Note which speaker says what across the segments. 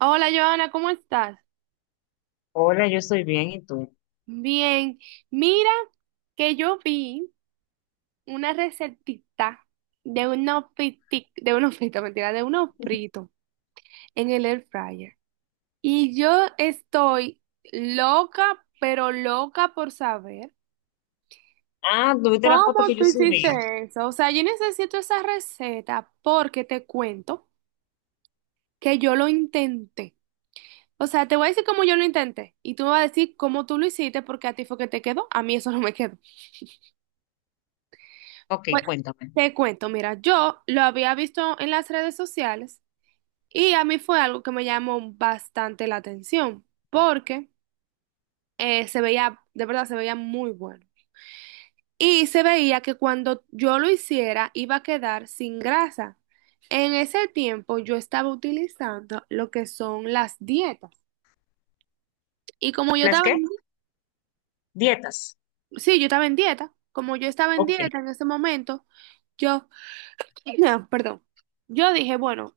Speaker 1: Hola, Joana, ¿cómo estás?
Speaker 2: Hola, yo estoy bien, ¿y tú?
Speaker 1: Bien, mira que yo vi una recetita de unos fritos, mentira, de unos fritos en el air fryer. Y yo estoy loca, pero loca por saber
Speaker 2: Ah, ¿tuviste la foto
Speaker 1: cómo
Speaker 2: que
Speaker 1: tú
Speaker 2: yo
Speaker 1: hiciste
Speaker 2: subí?
Speaker 1: eso. O sea, yo necesito esa receta porque te cuento que yo lo intenté. O sea, te voy a decir cómo yo lo intenté y tú me vas a decir cómo tú lo hiciste porque a ti fue que te quedó, a mí eso no me quedó.
Speaker 2: Ok,
Speaker 1: Pues
Speaker 2: cuéntame.
Speaker 1: te cuento, mira, yo lo había visto en las redes sociales y a mí fue algo que me llamó bastante la atención porque se veía, de verdad, se veía muy bueno. Y se veía que cuando yo lo hiciera iba a quedar sin grasa. En ese tiempo yo estaba utilizando lo que son las dietas. Y como yo
Speaker 2: ¿Las
Speaker 1: estaba en,
Speaker 2: qué? Dietas.
Speaker 1: sí, yo estaba en dieta, como yo estaba en
Speaker 2: Ok,
Speaker 1: dieta en ese momento, yo, perdón, yo dije, bueno.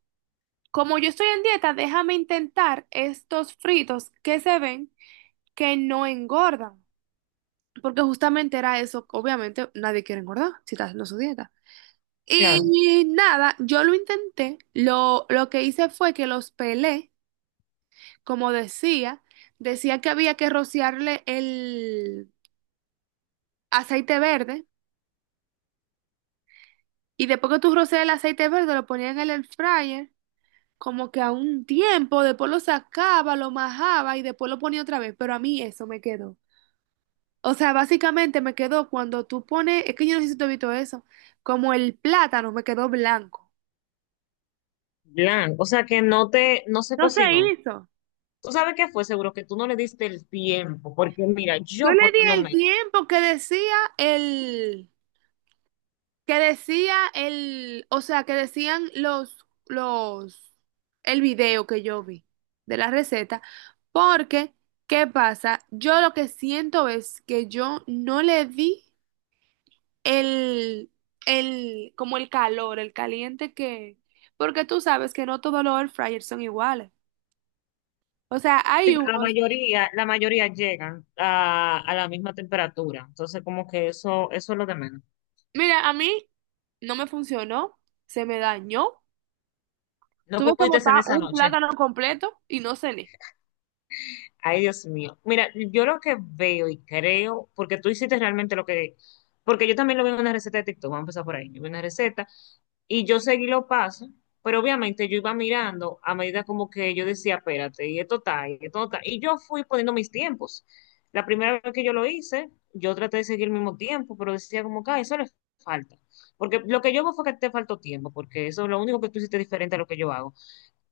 Speaker 1: Como yo estoy en dieta, déjame intentar estos fritos que se ven que no engordan. Porque justamente era eso. Obviamente nadie quiere engordar si está haciendo su dieta.
Speaker 2: claro.
Speaker 1: Y nada, yo lo intenté. Lo que hice fue que los pelé, como decía. Decía que había que rociarle el aceite verde. Y después que tú rocias el aceite verde, lo ponías en el air fryer como que a un tiempo, después lo sacaba, lo majaba y después lo ponía otra vez, pero a mí eso me quedó. O sea, básicamente me quedó cuando tú pones, es que yo no sé si tú has visto eso, como el plátano me quedó blanco.
Speaker 2: O sea que no se
Speaker 1: No se
Speaker 2: cocinó.
Speaker 1: hizo.
Speaker 2: ¿Tú sabes qué fue? Seguro que tú no le diste el tiempo, porque mira,
Speaker 1: Yo
Speaker 2: yo
Speaker 1: le
Speaker 2: por
Speaker 1: di
Speaker 2: lo
Speaker 1: el
Speaker 2: menos,
Speaker 1: tiempo que decía el, o sea, que decían los, el video que yo vi de la receta, porque, ¿qué pasa? Yo lo que siento es que yo no le di el, como el calor, el caliente que, porque tú sabes que no todos los air fryers son iguales. O sea,
Speaker 2: sí,
Speaker 1: hay
Speaker 2: pero la
Speaker 1: unos,
Speaker 2: mayoría, la mayoría llegan a la misma temperatura. Entonces, como que eso es lo de menos.
Speaker 1: mira, a mí no me funcionó, se me dañó,
Speaker 2: No
Speaker 1: tuve que
Speaker 2: pudiste en
Speaker 1: botar
Speaker 2: esa
Speaker 1: un
Speaker 2: noche.
Speaker 1: plátano completo y no cené.
Speaker 2: Ay, Dios mío. Mira, yo lo que veo y creo, porque tú hiciste realmente porque yo también lo vi en una receta de TikTok, vamos a empezar por ahí. Yo vi una receta y yo seguí los pasos, pero obviamente yo iba mirando a medida como que yo decía, espérate, y esto está, y esto no está. Y yo fui poniendo mis tiempos. La primera vez que yo lo hice, yo traté de seguir el mismo tiempo, pero decía como que "Ah, eso le falta." Porque lo que yo veo fue que te faltó tiempo, porque eso es lo único que tú hiciste diferente a lo que yo hago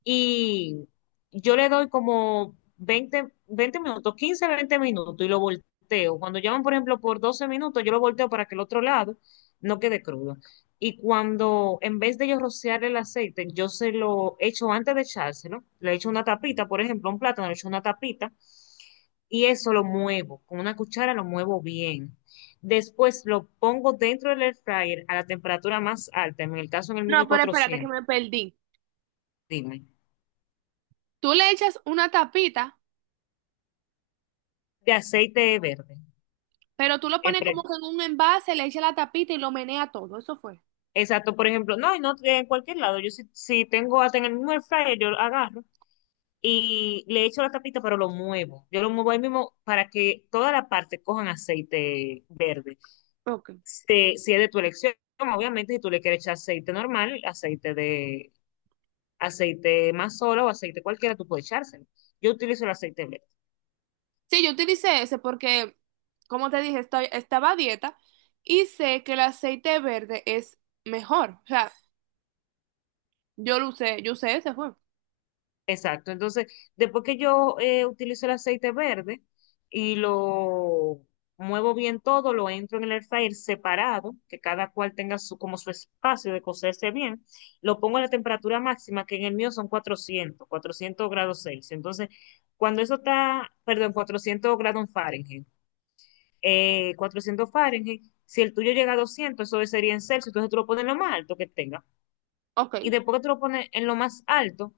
Speaker 2: y yo le doy como 20 20 minutos, 15 20 minutos y lo volteo. Cuando llaman, por ejemplo, por 12 minutos, yo lo volteo para que el otro lado no quede crudo. Y cuando, en vez de yo rociar el aceite, yo se lo echo antes de echárselo, le echo una tapita, por ejemplo, a un plátano, le echo una tapita y eso lo muevo, con una cuchara lo muevo bien. Después lo pongo dentro del air fryer a la temperatura más alta, en el caso en el mío
Speaker 1: No, pero espérate que
Speaker 2: cuatrocientos.
Speaker 1: me perdí.
Speaker 2: Dime,
Speaker 1: Tú le echas una tapita,
Speaker 2: de aceite verde.
Speaker 1: pero tú lo pones como
Speaker 2: empre-
Speaker 1: que en un envase, le echas la tapita y lo menea todo, eso fue.
Speaker 2: Exacto, por ejemplo, no, y no en cualquier lado. Yo si tengo hasta en el mismo air fryer, yo lo agarro y le echo la tapita, pero lo muevo. Yo lo muevo ahí mismo para que toda la parte cojan aceite verde.
Speaker 1: Ok.
Speaker 2: Si es de tu elección, obviamente, si tú le quieres echar aceite normal, aceite de aceite más solo o aceite cualquiera, tú puedes echárselo. Yo utilizo el aceite verde.
Speaker 1: Sí, yo utilicé ese porque, como te dije, estoy, estaba a dieta y sé que el aceite verde es mejor. O sea, yo lo usé, yo usé ese fue.
Speaker 2: Exacto. Entonces, después que yo utilizo el aceite verde y lo muevo bien todo, lo entro en el air fryer separado, que cada cual tenga su, como su espacio de cocerse bien, lo pongo a la temperatura máxima, que en el mío son cuatrocientos grados Celsius. Entonces, cuando eso está, perdón, 400 grados Fahrenheit, 400 Fahrenheit, si el tuyo llega a 200 eso sería en Celsius, entonces tú lo pones lo más alto que tenga
Speaker 1: Ok.
Speaker 2: y después que tú lo pones en lo más alto,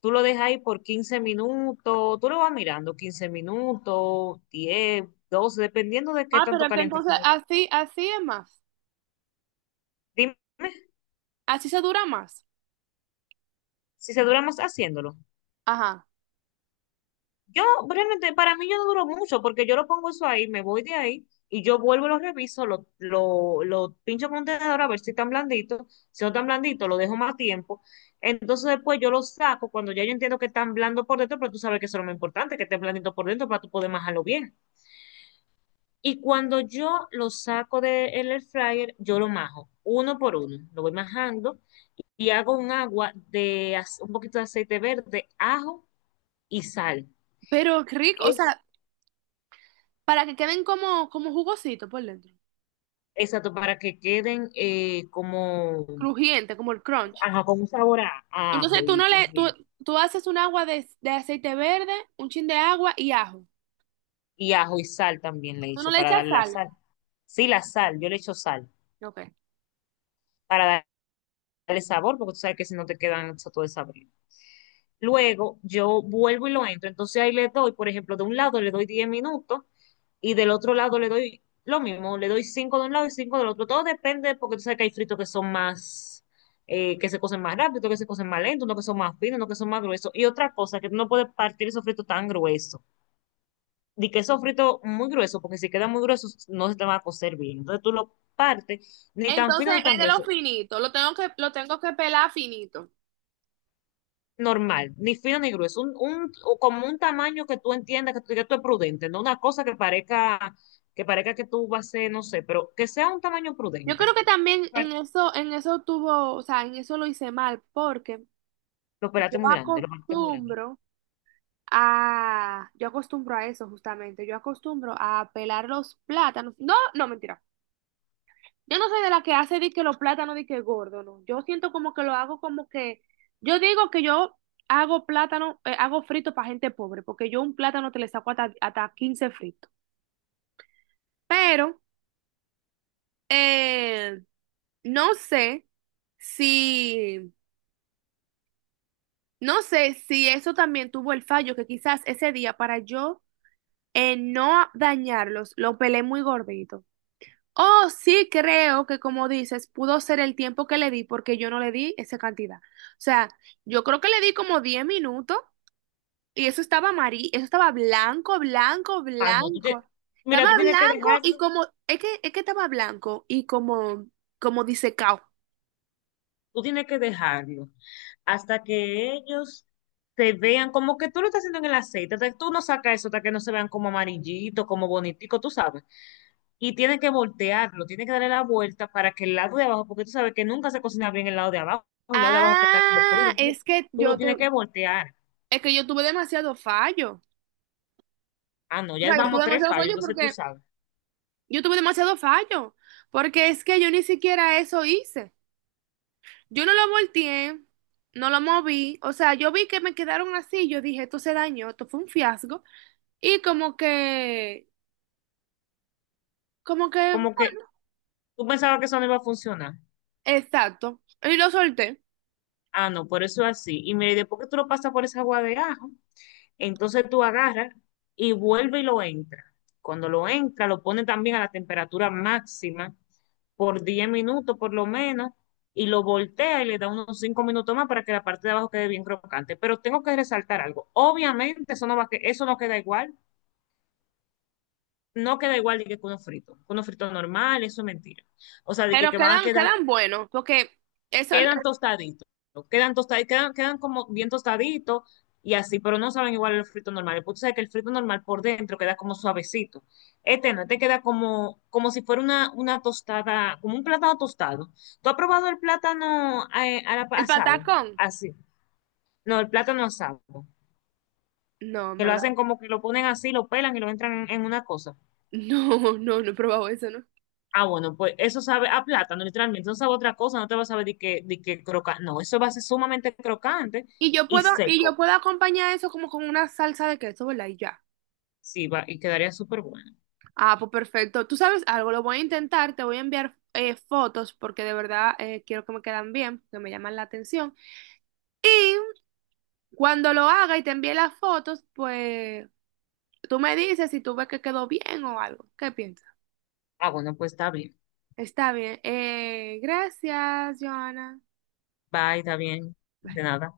Speaker 2: tú lo dejas ahí por 15 minutos, tú lo vas mirando 15 minutos, 10 12 dependiendo de qué
Speaker 1: Ah, pero
Speaker 2: tanto
Speaker 1: es que
Speaker 2: caliente
Speaker 1: entonces
Speaker 2: tú ves.
Speaker 1: así, así es más.
Speaker 2: Dime
Speaker 1: Así se dura más.
Speaker 2: si se dura más haciéndolo.
Speaker 1: Ajá.
Speaker 2: Yo, realmente, para mí yo no duro mucho porque yo lo pongo eso ahí, me voy de ahí y yo vuelvo, lo reviso, lo pincho con un tenedor a ver si están blanditos. Si no están blanditos, lo dejo más tiempo. Entonces después yo lo saco cuando ya yo entiendo que están blando por dentro, pero tú sabes que eso es lo más importante, que esté blandito por dentro para tú poder majarlo bien. Y cuando yo lo saco del air fryer, yo lo majo uno por uno. Lo voy majando y hago un agua de un poquito de aceite verde, ajo y sal.
Speaker 1: Pero qué rico, o
Speaker 2: Es
Speaker 1: sea, para que queden como, como jugositos por dentro.
Speaker 2: exacto para que queden como
Speaker 1: Crujiente, como el crunch.
Speaker 2: ajá, con un sabor a
Speaker 1: Entonces
Speaker 2: ajo
Speaker 1: tú
Speaker 2: y
Speaker 1: no le, tú,
Speaker 2: crujiente.
Speaker 1: tú haces un agua de, aceite verde, un chin de agua y ajo.
Speaker 2: Y ajo y sal también le
Speaker 1: Tú no
Speaker 2: echo
Speaker 1: le
Speaker 2: para
Speaker 1: echas
Speaker 2: darle la
Speaker 1: sal.
Speaker 2: sal. Sí, la sal, yo le echo sal
Speaker 1: Ok.
Speaker 2: para el sabor, porque tú sabes que si no te quedan todo desabrido. Luego yo vuelvo y lo entro, entonces ahí le doy, por ejemplo, de un lado le doy 10 minutos y del otro lado le doy lo mismo, le doy 5 de un lado y 5 del otro. Todo depende, porque tú sabes que hay fritos que son más, que se cocen más rápido, otros que se cocen más lento, unos que son más finos, unos que son más gruesos. Y otra cosa, que tú no puedes partir esos fritos tan gruesos. Di que esos fritos muy gruesos, porque si quedan muy gruesos no se te van a cocer bien. Entonces tú lo partes ni tan
Speaker 1: Entonces
Speaker 2: fino ni tan
Speaker 1: es de lo
Speaker 2: grueso.
Speaker 1: finito, lo tengo que pelar finito.
Speaker 2: Normal, ni fino ni grueso, o como un tamaño que tú entiendas, que tú digas tú es prudente, no una cosa que parezca, que parezca que tú vas a ser, no sé, pero que sea un tamaño
Speaker 1: Yo
Speaker 2: prudente.
Speaker 1: creo que también
Speaker 2: Para-
Speaker 1: en eso tuvo, o sea, en eso lo hice mal, porque
Speaker 2: Los
Speaker 1: yo
Speaker 2: pelates muy grande lo pelates muy grande.
Speaker 1: acostumbro yo acostumbro a eso justamente, yo acostumbro a pelar los plátanos. No, no, mentira. Yo no soy de la que hace di que los plátanos di que gordo, no. Yo siento como que lo hago como que, yo digo que yo hago plátano, hago frito para gente pobre, porque yo un plátano te le saco hasta, 15 fritos. Pero, eh, No sé si, no sé si, eso también tuvo el fallo, que quizás ese día para yo no dañarlos, lo pelé muy gordito. Oh, sí creo que como dices, pudo ser el tiempo que le di porque yo no le di esa cantidad. O sea, yo creo que le di como 10 minutos y eso estaba amarillo, eso estaba blanco, blanco,
Speaker 2: Ah, no, tú tienes,
Speaker 1: blanco.
Speaker 2: mira,
Speaker 1: Estaba
Speaker 2: tú tienes que
Speaker 1: blanco y
Speaker 2: dejarlo,
Speaker 1: como, es que, estaba blanco y como, disecado.
Speaker 2: tú tienes que dejarlo hasta que ellos te vean como que tú lo estás haciendo en el aceite, hasta que tú no sacas eso, hasta que no se vean como amarillito, como bonitico, tú sabes. Y tiene que voltearlo, tiene que darle la vuelta para que el lado de abajo, porque tú sabes que nunca se cocina bien el lado de abajo, el lado de abajo que está como crudo,
Speaker 1: Ah,
Speaker 2: entonces
Speaker 1: es que
Speaker 2: tú lo
Speaker 1: yo te,
Speaker 2: tienes que voltear.
Speaker 1: es que yo tuve demasiado fallo.
Speaker 2: Ah, no,
Speaker 1: O
Speaker 2: ya
Speaker 1: sea, yo tuve
Speaker 2: vamos tres
Speaker 1: demasiado
Speaker 2: fallos,
Speaker 1: fallo
Speaker 2: entonces tú
Speaker 1: porque
Speaker 2: sabes.
Speaker 1: yo tuve demasiado fallo. Porque es que yo ni siquiera eso hice. Yo no lo volteé, no lo moví. O sea, yo vi que me quedaron así. Yo dije, esto se dañó, esto fue un fiasco. Y como que, como que,
Speaker 2: Como que tú pensabas que eso no iba a funcionar.
Speaker 1: exacto. Y lo solté.
Speaker 2: Ah, no, por eso es así. Y mira, y después que tú lo pasas por esa agua de ajo, entonces tú agarras y vuelve y lo entra. Cuando lo entra, lo pone también a la temperatura máxima por 10 minutos por lo menos y lo voltea y le da unos 5 minutos más para que la parte de abajo quede bien crocante. Pero tengo que resaltar algo. Obviamente eso no va a que eso no queda igual, no queda igual de que con uno frito, normal, eso es mentira. O sea,
Speaker 1: Pero
Speaker 2: que van a
Speaker 1: quedan,
Speaker 2: quedar
Speaker 1: quedan buenos. Porque eso,
Speaker 2: quedan tostaditos, ¿no? Quedan tostaditos, quedan, quedan como bien tostaditos y así, pero no saben igual el frito normal. El punto es que el frito normal por dentro queda como suavecito. Este no, este queda como, como si fuera una tostada, como un plátano tostado. ¿Tú has probado el plátano
Speaker 1: el
Speaker 2: asado?
Speaker 1: patacón.
Speaker 2: Así. No, el plátano asado.
Speaker 1: No, en
Speaker 2: Que lo
Speaker 1: verdad.
Speaker 2: hacen como que lo ponen así, lo pelan y lo entran en una cosa.
Speaker 1: No, no, no he probado eso, ¿no?
Speaker 2: Ah, bueno, pues eso sabe a plátano, literalmente. No sabe a otra cosa, no te va a saber de que, crocante. No, eso va a ser sumamente crocante
Speaker 1: Y yo
Speaker 2: y
Speaker 1: puedo, y yo
Speaker 2: seco.
Speaker 1: puedo acompañar eso como con una salsa de queso, ¿verdad? Y ya.
Speaker 2: Sí, va, y quedaría súper bueno.
Speaker 1: Ah, pues perfecto. Tú sabes algo, lo voy a intentar, te voy a enviar fotos porque de verdad quiero que me quedan bien, que me llaman la atención. Y cuando lo haga y te envíe las fotos, pues tú me dices si tú ves que quedó bien o algo. ¿Qué piensas?
Speaker 2: Ah, bueno, pues está bien.
Speaker 1: Está bien. Gracias, Joana.
Speaker 2: Bye, está bien. De nada.